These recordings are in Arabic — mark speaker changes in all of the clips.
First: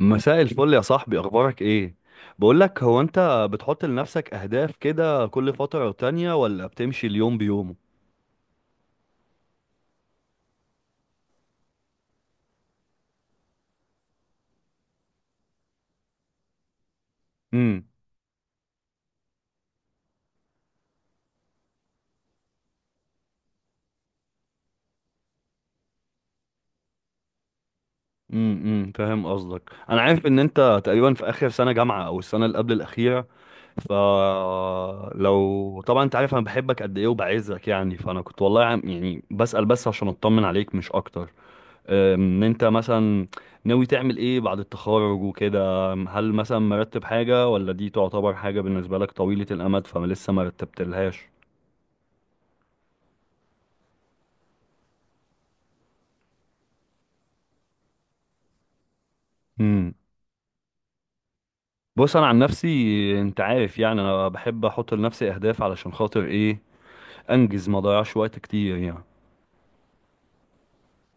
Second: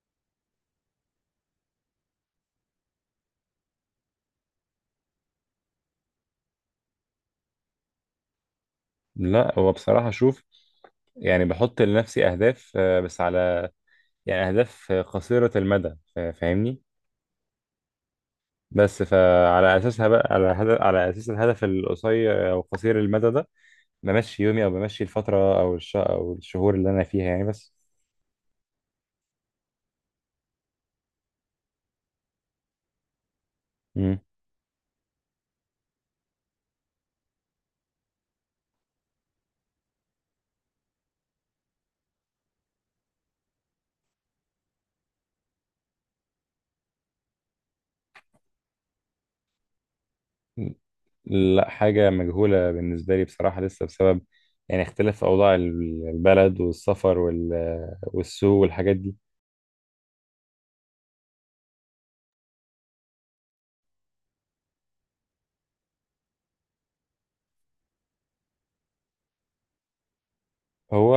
Speaker 1: مساء الفل يا صاحبي، اخبارك ايه؟ بقول لك، هو انت بتحط لنفسك اهداف كده كل فترة تانية ولا بتمشي اليوم بيومه؟
Speaker 2: لا، هو بصراحة شوف. يعني بحط لنفسي أهداف، بس على يعني أهداف قصيرة المدى. فاهمني.
Speaker 1: امم
Speaker 2: بس فعلى أساسها بقى على هدف، على أساس الهدف القصير أو قصير المدى ده بمشي يومي أو بمشي الفترة أو الشهور اللي أنا فيها يعني بس.
Speaker 1: فاهم قصدك. انا عارف ان انت تقريبا في اخر سنة جامعة او السنة اللي قبل الاخيرة.
Speaker 2: مم.
Speaker 1: فلو طبعا انت عارف انا بحبك قد ايه وبعزك يعني، فانا كنت والله يعني بسأل بس عشان اطمن عليك مش اكتر. ان انت مثلا ناوي تعمل ايه بعد التخرج وكده؟ هل مثلا مرتب حاجة، ولا دي تعتبر حاجة بالنسبة لك طويلة الامد فما لسه ما رتبتلهاش؟
Speaker 2: لا، حاجة مجهولة بالنسبة لي بصراحة. لسه بسبب يعني اختلاف أوضاع البلد والسفر والسوق والحاجات دي.
Speaker 1: امم بص، انا عن نفسي انت عارف يعني انا بحب احط لنفسي اهداف علشان خاطر ايه؟ انجز ما اضيعش وقت كتير يعني.
Speaker 2: هو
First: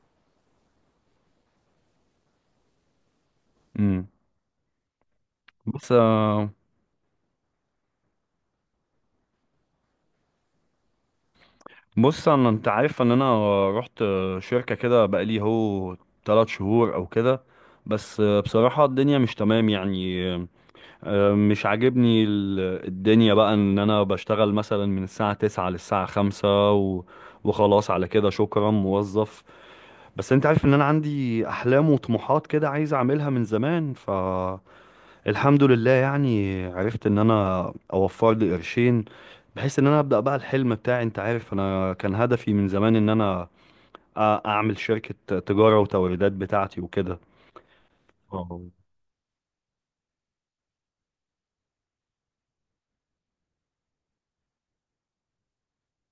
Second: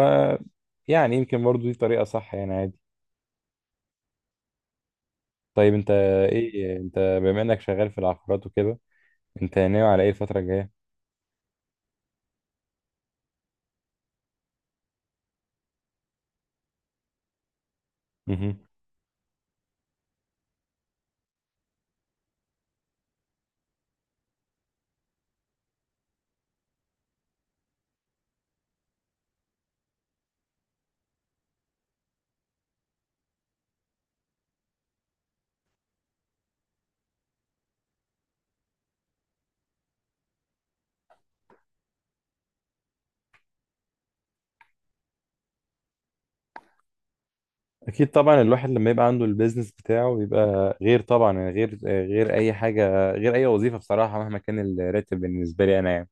Speaker 2: يعني يمكن برضو دي طريقة صح، يعني عادي.
Speaker 1: امم
Speaker 2: طيب
Speaker 1: بص،
Speaker 2: انت، ايه انت بما انك شغال في العقارات وكده، انت ناوي على ايه الفترة الجاية؟
Speaker 1: بص، انا انت عارف ان انا رحت شركة كده بقالي 3 شهور او كده، بس
Speaker 2: مهم.
Speaker 1: بصراحة الدنيا مش تمام يعني. مش عاجبني الدنيا بقى. ان انا بشتغل مثلا من الساعة 9 للساعة 5 وخلاص، على كده شكرا موظف. بس انت عارف ان انا عندي احلام وطموحات كده عايز اعملها من زمان، فالحمد لله يعني عرفت ان انا اوفر لي قرشين بحيث ان انا ابدأ بقى الحلم بتاعي. انت عارف انا كان هدفي من زمان ان انا اعمل شركة تجارة وتوريدات بتاعتي وكده.
Speaker 2: اكيد طبعا،
Speaker 1: اه،
Speaker 2: الواحد لما يبقى عنده البيزنس بتاعه بيبقى غير طبعا، يعني غير اي حاجة، غير اي وظيفة بصراحة مهما كان الراتب بالنسبة لي انا يعني.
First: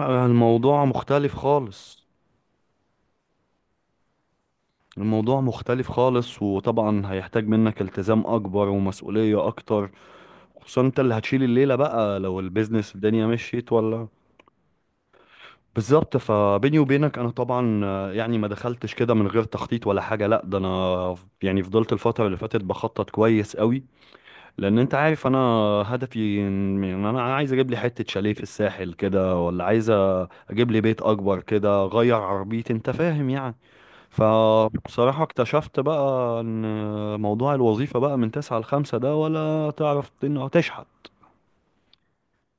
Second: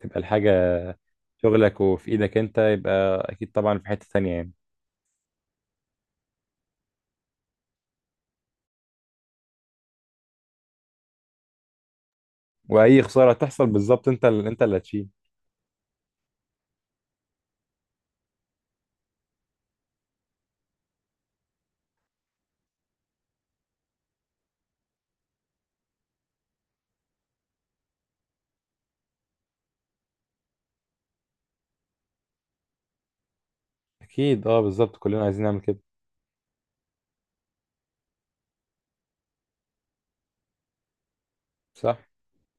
Speaker 2: تبقى الحاجة
Speaker 1: الموضوع مختلف
Speaker 2: شغلك
Speaker 1: خالص.
Speaker 2: وفي ايدك انت، يبقى اكيد طبعا في حتة تانية يعني.
Speaker 1: الموضوع مختلف خالص، وطبعا هيحتاج منك التزام اكبر ومسؤولية اكتر. خصوصا انت اللي هتشيل الليلة بقى لو البيزنس
Speaker 2: واي
Speaker 1: الدنيا
Speaker 2: خسارة تحصل
Speaker 1: مشيت
Speaker 2: بالظبط،
Speaker 1: ولا.
Speaker 2: انت انت اللي هتشيل.
Speaker 1: بالظبط. فبيني وبينك، انا طبعا يعني ما دخلتش كده من غير تخطيط ولا حاجة، لا ده انا يعني فضلت الفترة اللي فاتت بخطط كويس قوي. لان انت عارف انا هدفي إن انا عايز اجيب لي حتة شاليه في الساحل كده، ولا عايز اجيب لي بيت اكبر كده، اغير عربيتي. انت فاهم يعني.
Speaker 2: اكيد، اه، بالظبط
Speaker 1: فبصراحة
Speaker 2: كلنا عايزين نعمل
Speaker 1: اكتشفت
Speaker 2: كده.
Speaker 1: بقى ان موضوع الوظيفة بقى من 9 ل5 ده ولا تعرف انه تشحن.
Speaker 2: صح؟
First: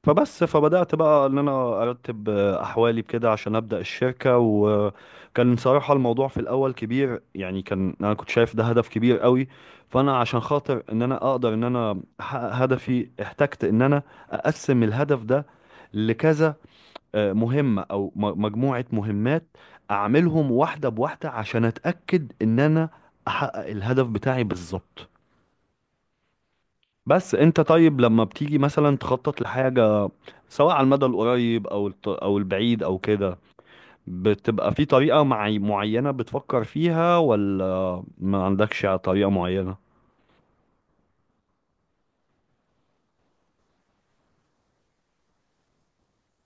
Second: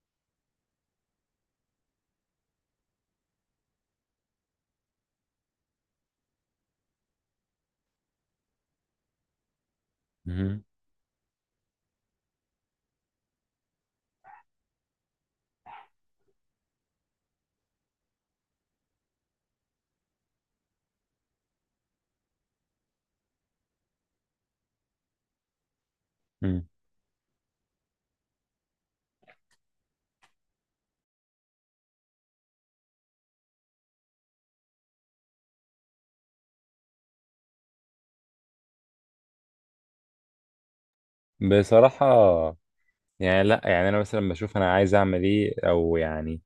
Speaker 1: فبدأت بقى ان انا ارتب احوالي بكده عشان ابدأ الشركة. وكان صراحة الموضوع في الاول كبير يعني، كان انا كنت شايف ده هدف كبير قوي. فانا عشان
Speaker 2: مهم.
Speaker 1: خاطر ان انا اقدر ان انا احقق هدفي، احتجت ان انا اقسم الهدف ده لكذا مهمة أو مجموعة مهمات، أعملهم واحدة بواحدة عشان أتأكد إن أنا أحقق الهدف بتاعي بالظبط.
Speaker 2: مم.
Speaker 1: بس أنت طيب لما بتيجي مثلا تخطط لحاجة، سواء على المدى القريب أو أو البعيد أو كده، بتبقى في طريقة معينة بتفكر فيها ولا ما عندكش طريقة معينة؟
Speaker 2: بصراحة، يعني لا، يعني انا مثلا بشوف انا عايز اعمل ايه او يعني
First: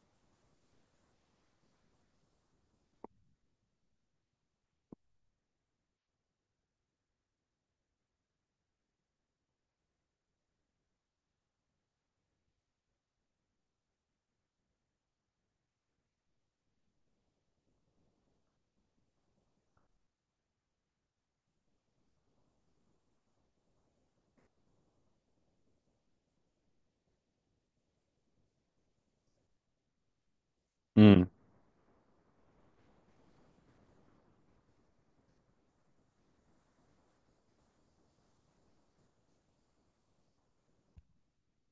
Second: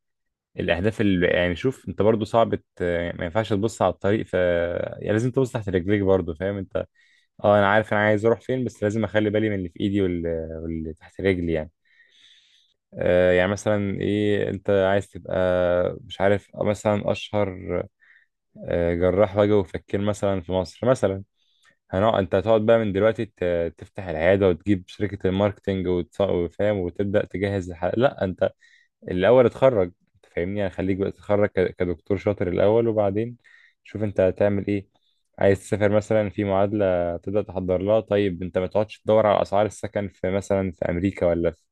Speaker 2: الاهداف اللي يعني. شوف انت برضو صعب ما ينفعش تبص على الطريق، ف يعني لازم تبص تحت رجليك برضو، فاهم انت؟ اه، انا عارف انا عايز اروح فين، بس لازم اخلي بالي من اللي في ايدي واللي تحت رجلي يعني. يعني مثلا ايه انت عايز تبقى؟ مش عارف، مثلا اشهر جراح وجه وفكين مثلا في مصر مثلا. هنقعد؟ انت هتقعد بقى من دلوقتي تفتح العياده وتجيب شركه الماركتينج وفاهم وتبدا تجهز الحلقه؟ لا انت، الاول اتخرج، انت فاهمني، يعني خليك بقى
Speaker 1: امم
Speaker 2: تتخرج كدكتور شاطر الاول، وبعدين شوف انت هتعمل ايه. عايز تسافر، مثلا في معادلة تبدأ تحضر لها، طيب انت ما تقعدش تدور على اسعار السكن في مثلا في امريكا ولا في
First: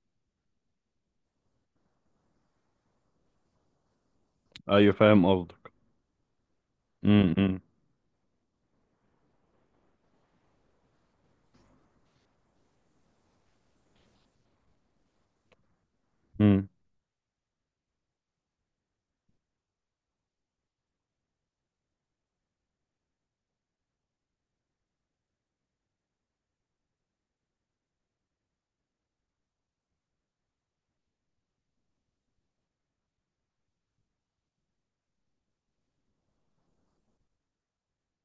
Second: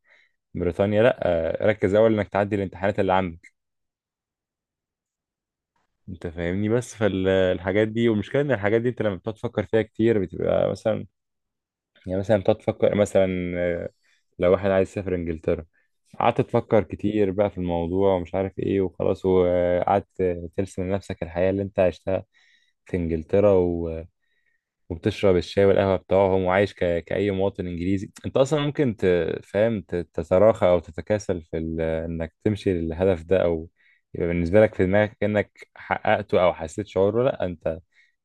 Speaker 2: بريطانيا. لا، ركز اول انك تعدي الامتحانات اللي عندك.
Speaker 1: أيوة، فاهم قصدك.
Speaker 2: انت فاهمني، بس
Speaker 1: امم
Speaker 2: فالحاجات دي، والمشكلة ان الحاجات دي انت لما بتقعد تفكر فيها كتير بتبقى مثلا، يعني مثلا بتقعد تفكر مثلا، لو واحد عايز يسافر انجلترا، قعدت تفكر كتير بقى في الموضوع ومش عارف ايه وخلاص، وقعدت ترسم لنفسك الحياة اللي انت عشتها في انجلترا وبتشرب الشاي والقهوة بتاعهم وعايش كأي مواطن انجليزي. انت اصلا ممكن تفهم تتراخى او تتكاسل في انك تمشي للهدف ده، او يبقى بالنسبة لك في دماغك انك حققته او حسيت شعوره. لا انت،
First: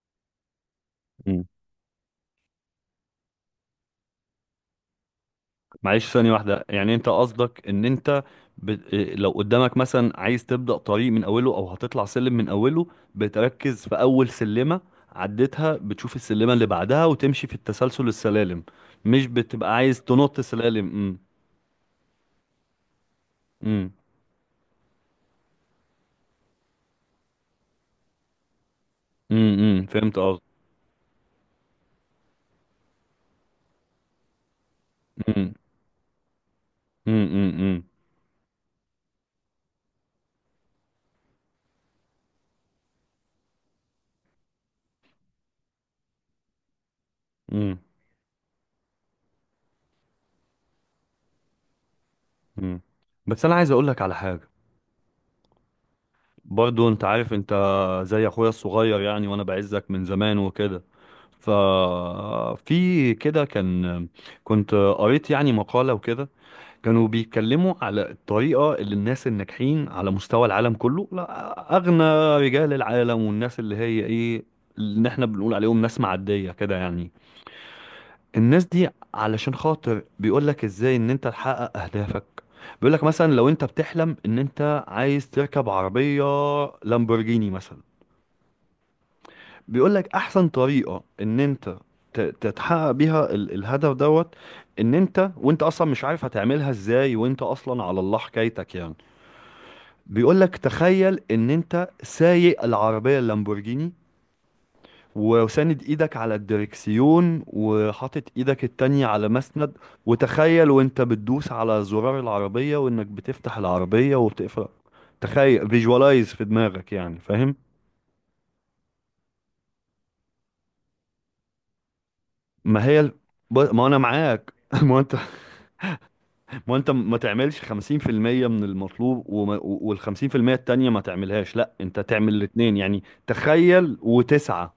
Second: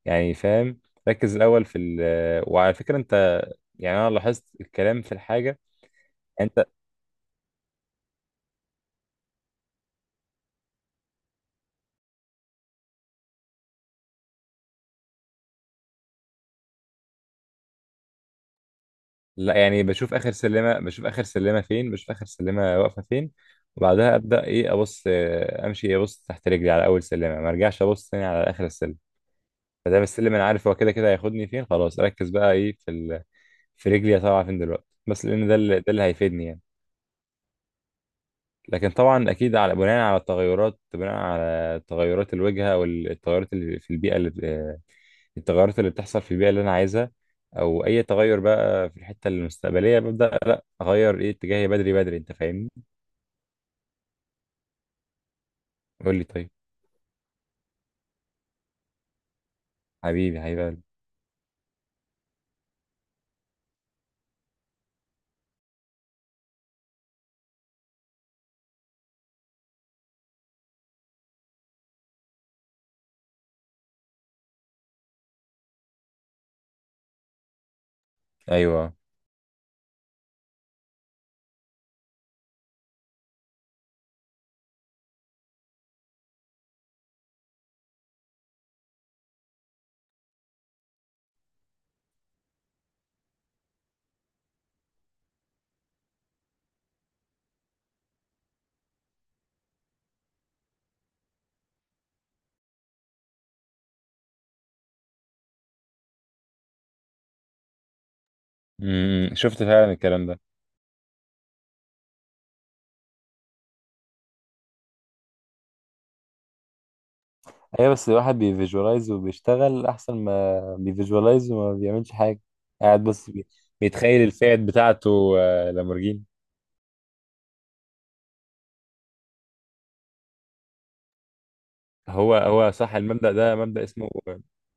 Speaker 2: يعني فاهم. ركز
Speaker 1: امم
Speaker 2: الاول في ال... وعلى فكرة انت، يعني انا لاحظت الكلام في الحاجه.
Speaker 1: معلش ثانية
Speaker 2: انت،
Speaker 1: واحدة، يعني انت قصدك ان انت ب... إيه، لو قدامك مثلا عايز تبدأ طريق من اوله او هتطلع سلم من اوله، بتركز في اول سلمة. عديتها، بتشوف السلمة اللي بعدها وتمشي في التسلسل السلالم، مش
Speaker 2: لا،
Speaker 1: بتبقى
Speaker 2: يعني
Speaker 1: عايز تنط سلالم.
Speaker 2: بشوف اخر سلمه واقفه فين.
Speaker 1: امم
Speaker 2: وبعدها ابدا ايه؟ ابص، امشي، ابص تحت رجلي على اول سلمه، ما ارجعش ابص تاني على اخر السلم. فدام
Speaker 1: فهمت
Speaker 2: السلم انا
Speaker 1: قصدك.
Speaker 2: عارف هو كده كده هياخدني فين، خلاص اركز بقى ايه في ال... في رجلي طالعه فين دلوقتي، بس لان
Speaker 1: امم
Speaker 2: ده اللي هيفيدني يعني.
Speaker 1: امم
Speaker 2: لكن طبعا اكيد بناء على التغيرات، بناء على تغيرات الواجهه والتغيرات اللي في البيئه اللي التغيرات اللي بتحصل في البيئه اللي انا عايزها،
Speaker 1: امم
Speaker 2: او اي تغير بقى في الحته المستقبليه ببدا، لا اغير ايه اتجاهي بدري بدري، انت فاهمني.
Speaker 1: امم بس انا عايز اقول لك على حاجة.
Speaker 2: قول لي طيب.
Speaker 1: برضو انت عارف، انت زي اخويا الصغير يعني، وانا بعزك من زمان
Speaker 2: حبيبي حبيبي
Speaker 1: وكده.
Speaker 2: قلبي.
Speaker 1: ففي كده كنت قريت يعني مقالة وكده. كانوا بيتكلموا على الطريقة اللي الناس الناجحين على مستوى العالم كله، لا أغنى رجال العالم، والناس اللي هي ايه، اللي احنا بنقول عليهم ناس معدية كده يعني، الناس
Speaker 2: ايوه.
Speaker 1: دي. علشان خاطر بيقولك ازاي ان انت تحقق اهدافك. بيقولك مثلا لو انت بتحلم ان انت عايز تركب عربية لامبورجيني مثلا، بيقولك احسن طريقة ان انت تتحقق بيها الهدف دوت. ان انت وانت اصلا مش عارف هتعملها ازاي وانت اصلا على الله حكايتك يعني، بيقولك تخيل ان انت سايق العربية اللامبورجيني وساند ايدك على الدركسيون وحاطط ايدك التانية على
Speaker 2: امم، شفت
Speaker 1: مسند،
Speaker 2: فعلا الكلام ده.
Speaker 1: وتخيل وانت بتدوس على زرار العربية وانك بتفتح العربية وبتقفل. تخيل، فيجوالايز في دماغك. يعني فاهم.
Speaker 2: ايوه، بس الواحد بيفيجوالايز وبيشتغل احسن ما بيفيجوالايز وما بيعملش حاجه.
Speaker 1: ما هي
Speaker 2: قاعد
Speaker 1: ال...
Speaker 2: بس
Speaker 1: ما انا
Speaker 2: بيتخيل
Speaker 1: معاك.
Speaker 2: الفئات
Speaker 1: ما انت
Speaker 2: بتاعته، لامورجيني.
Speaker 1: ما انت ما تعملش 50% من المطلوب وال 50% التانية ما تعملهاش. لا، انت تعمل
Speaker 2: هو هو
Speaker 1: الاتنين
Speaker 2: صح،
Speaker 1: يعني،
Speaker 2: المبدأ ده مبدأ
Speaker 1: تخيل
Speaker 2: اسمه،
Speaker 1: وتسعى.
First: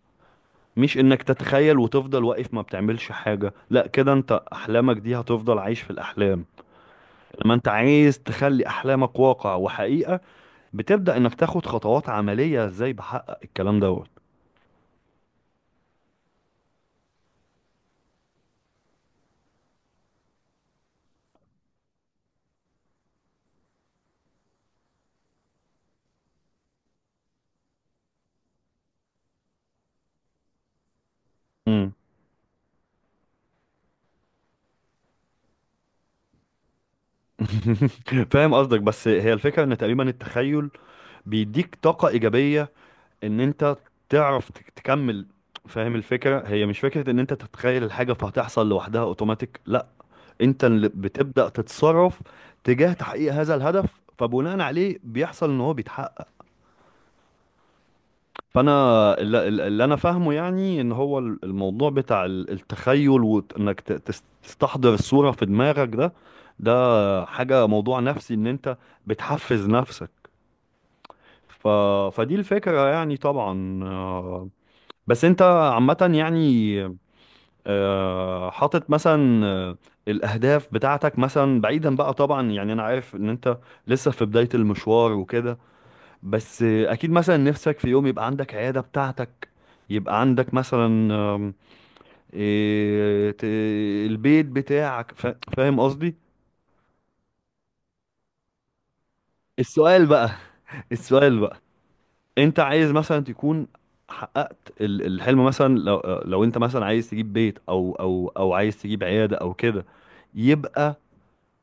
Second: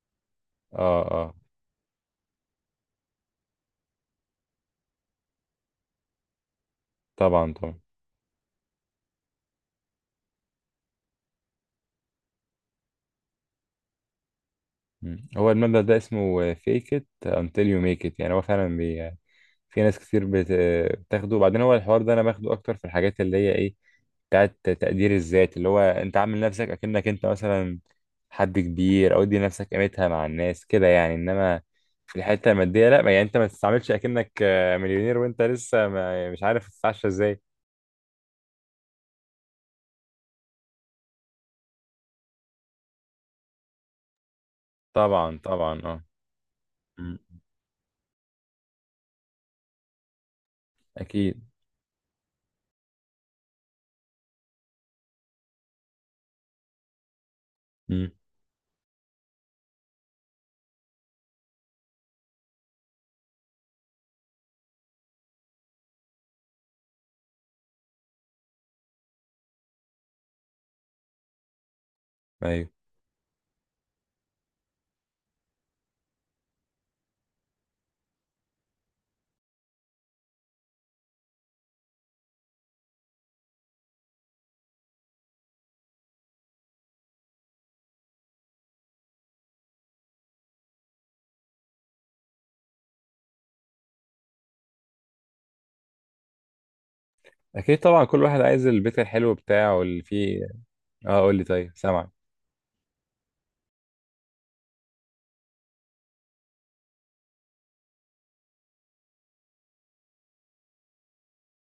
Speaker 1: مش
Speaker 2: اه
Speaker 1: انك
Speaker 2: اه.
Speaker 1: تتخيل وتفضل واقف ما بتعملش حاجة. لا كده انت احلامك دي هتفضل عايش في الاحلام.
Speaker 2: طبعا
Speaker 1: لما انت
Speaker 2: طبعا.
Speaker 1: عايز تخلي احلامك واقع وحقيقة، بتبدأ انك تاخد خطوات عملية، ازاي بحقق الكلام دوت.
Speaker 2: مم. هو المبدأ ده اسمه fake it until you make it. يعني هو فعلا بي... آه، في ناس كتير بت... آه، بتاخده. وبعدين هو الحوار ده انا باخده اكتر في الحاجات اللي هي ايه، بتاعت تقدير الذات، اللي هو انت عامل نفسك اكنك انت مثلا حد كبير، او ادي نفسك قيمتها مع الناس كده يعني. انما
Speaker 1: مم.
Speaker 2: في الحتة المادية لا. يعني انت ما تستعملش اكنك مليونير، وانت لسه ما... مش عارف تتعشى ازاي.
Speaker 1: فاهم قصدك. بس هي الفكرة ان تقريبا التخيل بيديك طاقة ايجابية ان انت تعرف تكمل.
Speaker 2: طبعا طبعا
Speaker 1: فاهم
Speaker 2: اه.
Speaker 1: الفكرة. هي مش فكرة
Speaker 2: مم.
Speaker 1: ان انت تتخيل الحاجة فهتحصل لوحدها اوتوماتيك، لا. انت اللي
Speaker 2: اكيد.
Speaker 1: بتبدأ تتصرف تجاه تحقيق هذا الهدف، فبناء عليه بيحصل ان هو بيتحقق.
Speaker 2: مم.
Speaker 1: فانا اللي انا فاهمه يعني، ان هو الموضوع بتاع التخيل وانك تستحضر الصورة في دماغك ده، ده حاجة موضوع نفسي ان انت بتحفز نفسك. ف... فدي
Speaker 2: ايوه.
Speaker 1: الفكرة يعني طبعا. بس انت عامة يعني حاطط مثلا الاهداف بتاعتك مثلا بعيدا بقى طبعا. يعني انا عارف ان انت لسه في بداية المشوار وكده، بس اكيد مثلا نفسك في يوم يبقى عندك عيادة بتاعتك، يبقى عندك مثلا آم، إيه، ت- البيت بتاعك. فاهم قصدي.
Speaker 2: اكيد طبعا، كل واحد عايز البيت الحلو بتاعه اللي
Speaker 1: السؤال بقى.
Speaker 2: فيه. اه، قول
Speaker 1: السؤال
Speaker 2: لي
Speaker 1: بقى،
Speaker 2: طيب، سامعك.
Speaker 1: انت عايز مثلا تكون حققت الحلم، مثلا لو انت مثلا عايز تجيب بيت او عايز تجيب عيادة او كده، يبقى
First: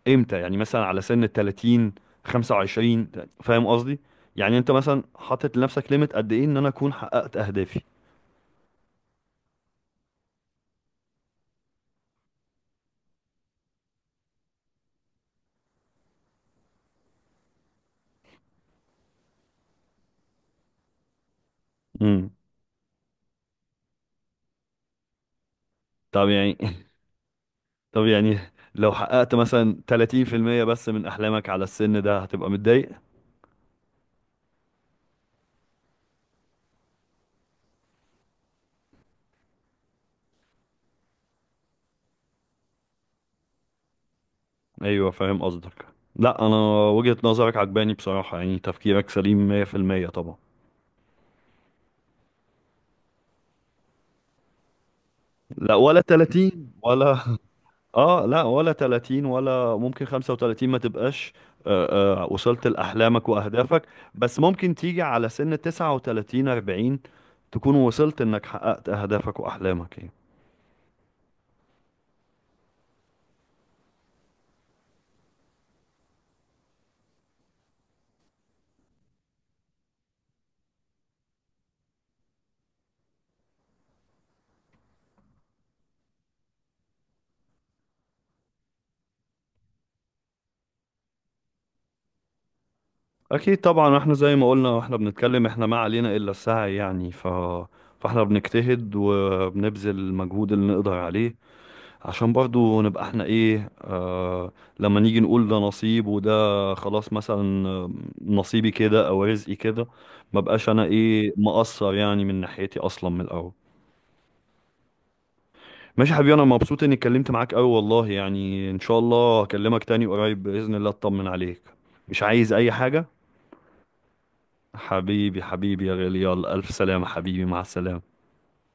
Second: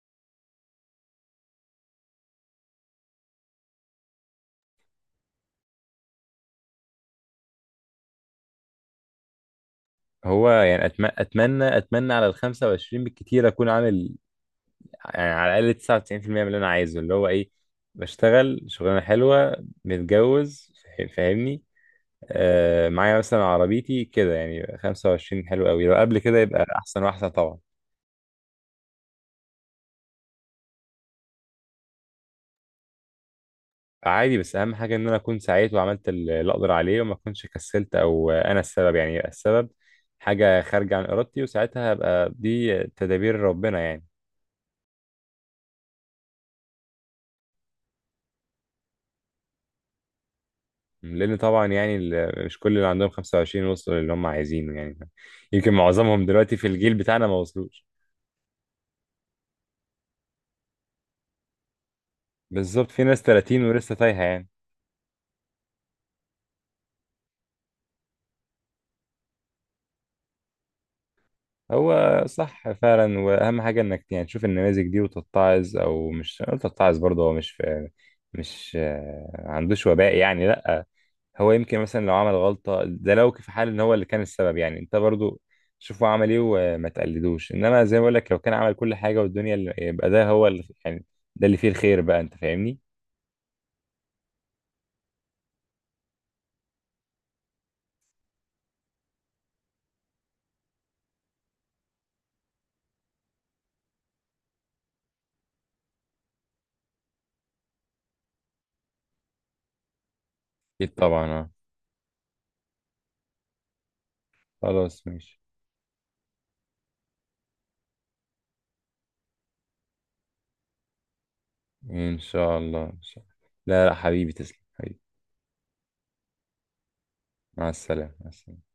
Speaker 1: امتى؟ يعني مثلا على سن ال 30، 25؟ فاهم قصدي، يعني انت مثلا حاطط لنفسك ليميت قد ايه ان انا اكون حققت اهدافي.
Speaker 2: هو يعني أتم... اتمنى اتمنى على ال 25 بالكتير اكون عامل، يعني على الاقل 99% من اللي انا عايزه، اللي هو ايه، بشتغل شغلانه حلوه، متجوز، فاهمني.
Speaker 1: امم
Speaker 2: معايا مثلا عربيتي كده يعني. 25 حلو قوي، لو قبل
Speaker 1: طب
Speaker 2: كده
Speaker 1: يعني.
Speaker 2: يبقى احسن واحسن طبعا.
Speaker 1: طب يعني لو حققت مثلا 30% بس من أحلامك على السن ده، هتبقى متضايق؟
Speaker 2: عادي، بس اهم حاجه ان انا اكون سعيت وعملت اللي اقدر عليه وما اكونش كسلت او انا السبب، يعني يبقى السبب حاجه خارجه عن ارادتي، وساعتها هبقى دي تدابير ربنا يعني.
Speaker 1: أيوه، فاهم قصدك. لا، أنا وجهة نظرك عجباني بصراحة، يعني تفكيرك سليم 100% طبعا.
Speaker 2: لان طبعا يعني، مش كل اللي عندهم 25 وصلوا للي هم عايزينه يعني. يمكن
Speaker 1: لا ولا
Speaker 2: معظمهم دلوقتي في
Speaker 1: 30
Speaker 2: الجيل
Speaker 1: ولا.
Speaker 2: بتاعنا ما وصلوش.
Speaker 1: لا ولا 30 ولا ممكن 35 ما تبقاش وصلت
Speaker 2: بالظبط، في ناس
Speaker 1: لأحلامك
Speaker 2: 30
Speaker 1: وأهدافك.
Speaker 2: ولسه تايهه
Speaker 1: بس
Speaker 2: يعني.
Speaker 1: ممكن تيجي على سن 39، 40، تكون وصلت إنك حققت أهدافك وأحلامك يعني.
Speaker 2: هو صح فعلا، واهم حاجه انك يعني تشوف النماذج دي وتتعظ، او مش أقول تتعظ برضه. هو مش في، مش آه، عندوش وباء يعني، لا. هو يمكن مثلا لو عمل غلطة ده، لو في حال ان هو اللي كان السبب يعني، انت برضو شوف هو عمل ايه وما تقلدوش. انما زي ما بقول لك لو كان عمل كل حاجة والدنيا اللي، يبقى ده هو اللي يعني، ده اللي فيه الخير بقى، انت فاهمني.
Speaker 1: اكيد طبعا، احنا زي ما قلنا واحنا بنتكلم، احنا ما علينا الا السعي يعني. فاحنا بنجتهد وبنبذل المجهود اللي نقدر عليه عشان برضو نبقى احنا ايه، لما نيجي نقول ده نصيب وده خلاص، مثلا نصيبي كده او رزقي كده. ما بقاش انا
Speaker 2: اكيد طبعا
Speaker 1: ايه
Speaker 2: اه.
Speaker 1: مقصر يعني من ناحيتي اصلا من الاول.
Speaker 2: خلاص ماشي.
Speaker 1: ماشي يا حبيبي، انا مبسوط اني اتكلمت معاك قوي والله يعني، ان شاء الله هكلمك تاني قريب باذن الله اطمن عليك.
Speaker 2: ان
Speaker 1: مش عايز
Speaker 2: شاء
Speaker 1: اي
Speaker 2: الله ان
Speaker 1: حاجة.
Speaker 2: شاء الله. لا، لا حبيبي، تسلم حبيبي.
Speaker 1: حبيبي حبيبي يا غالي، يلا ألف سلامة حبيبي، مع
Speaker 2: مع
Speaker 1: السلامة.
Speaker 2: السلامة، مع السلامة.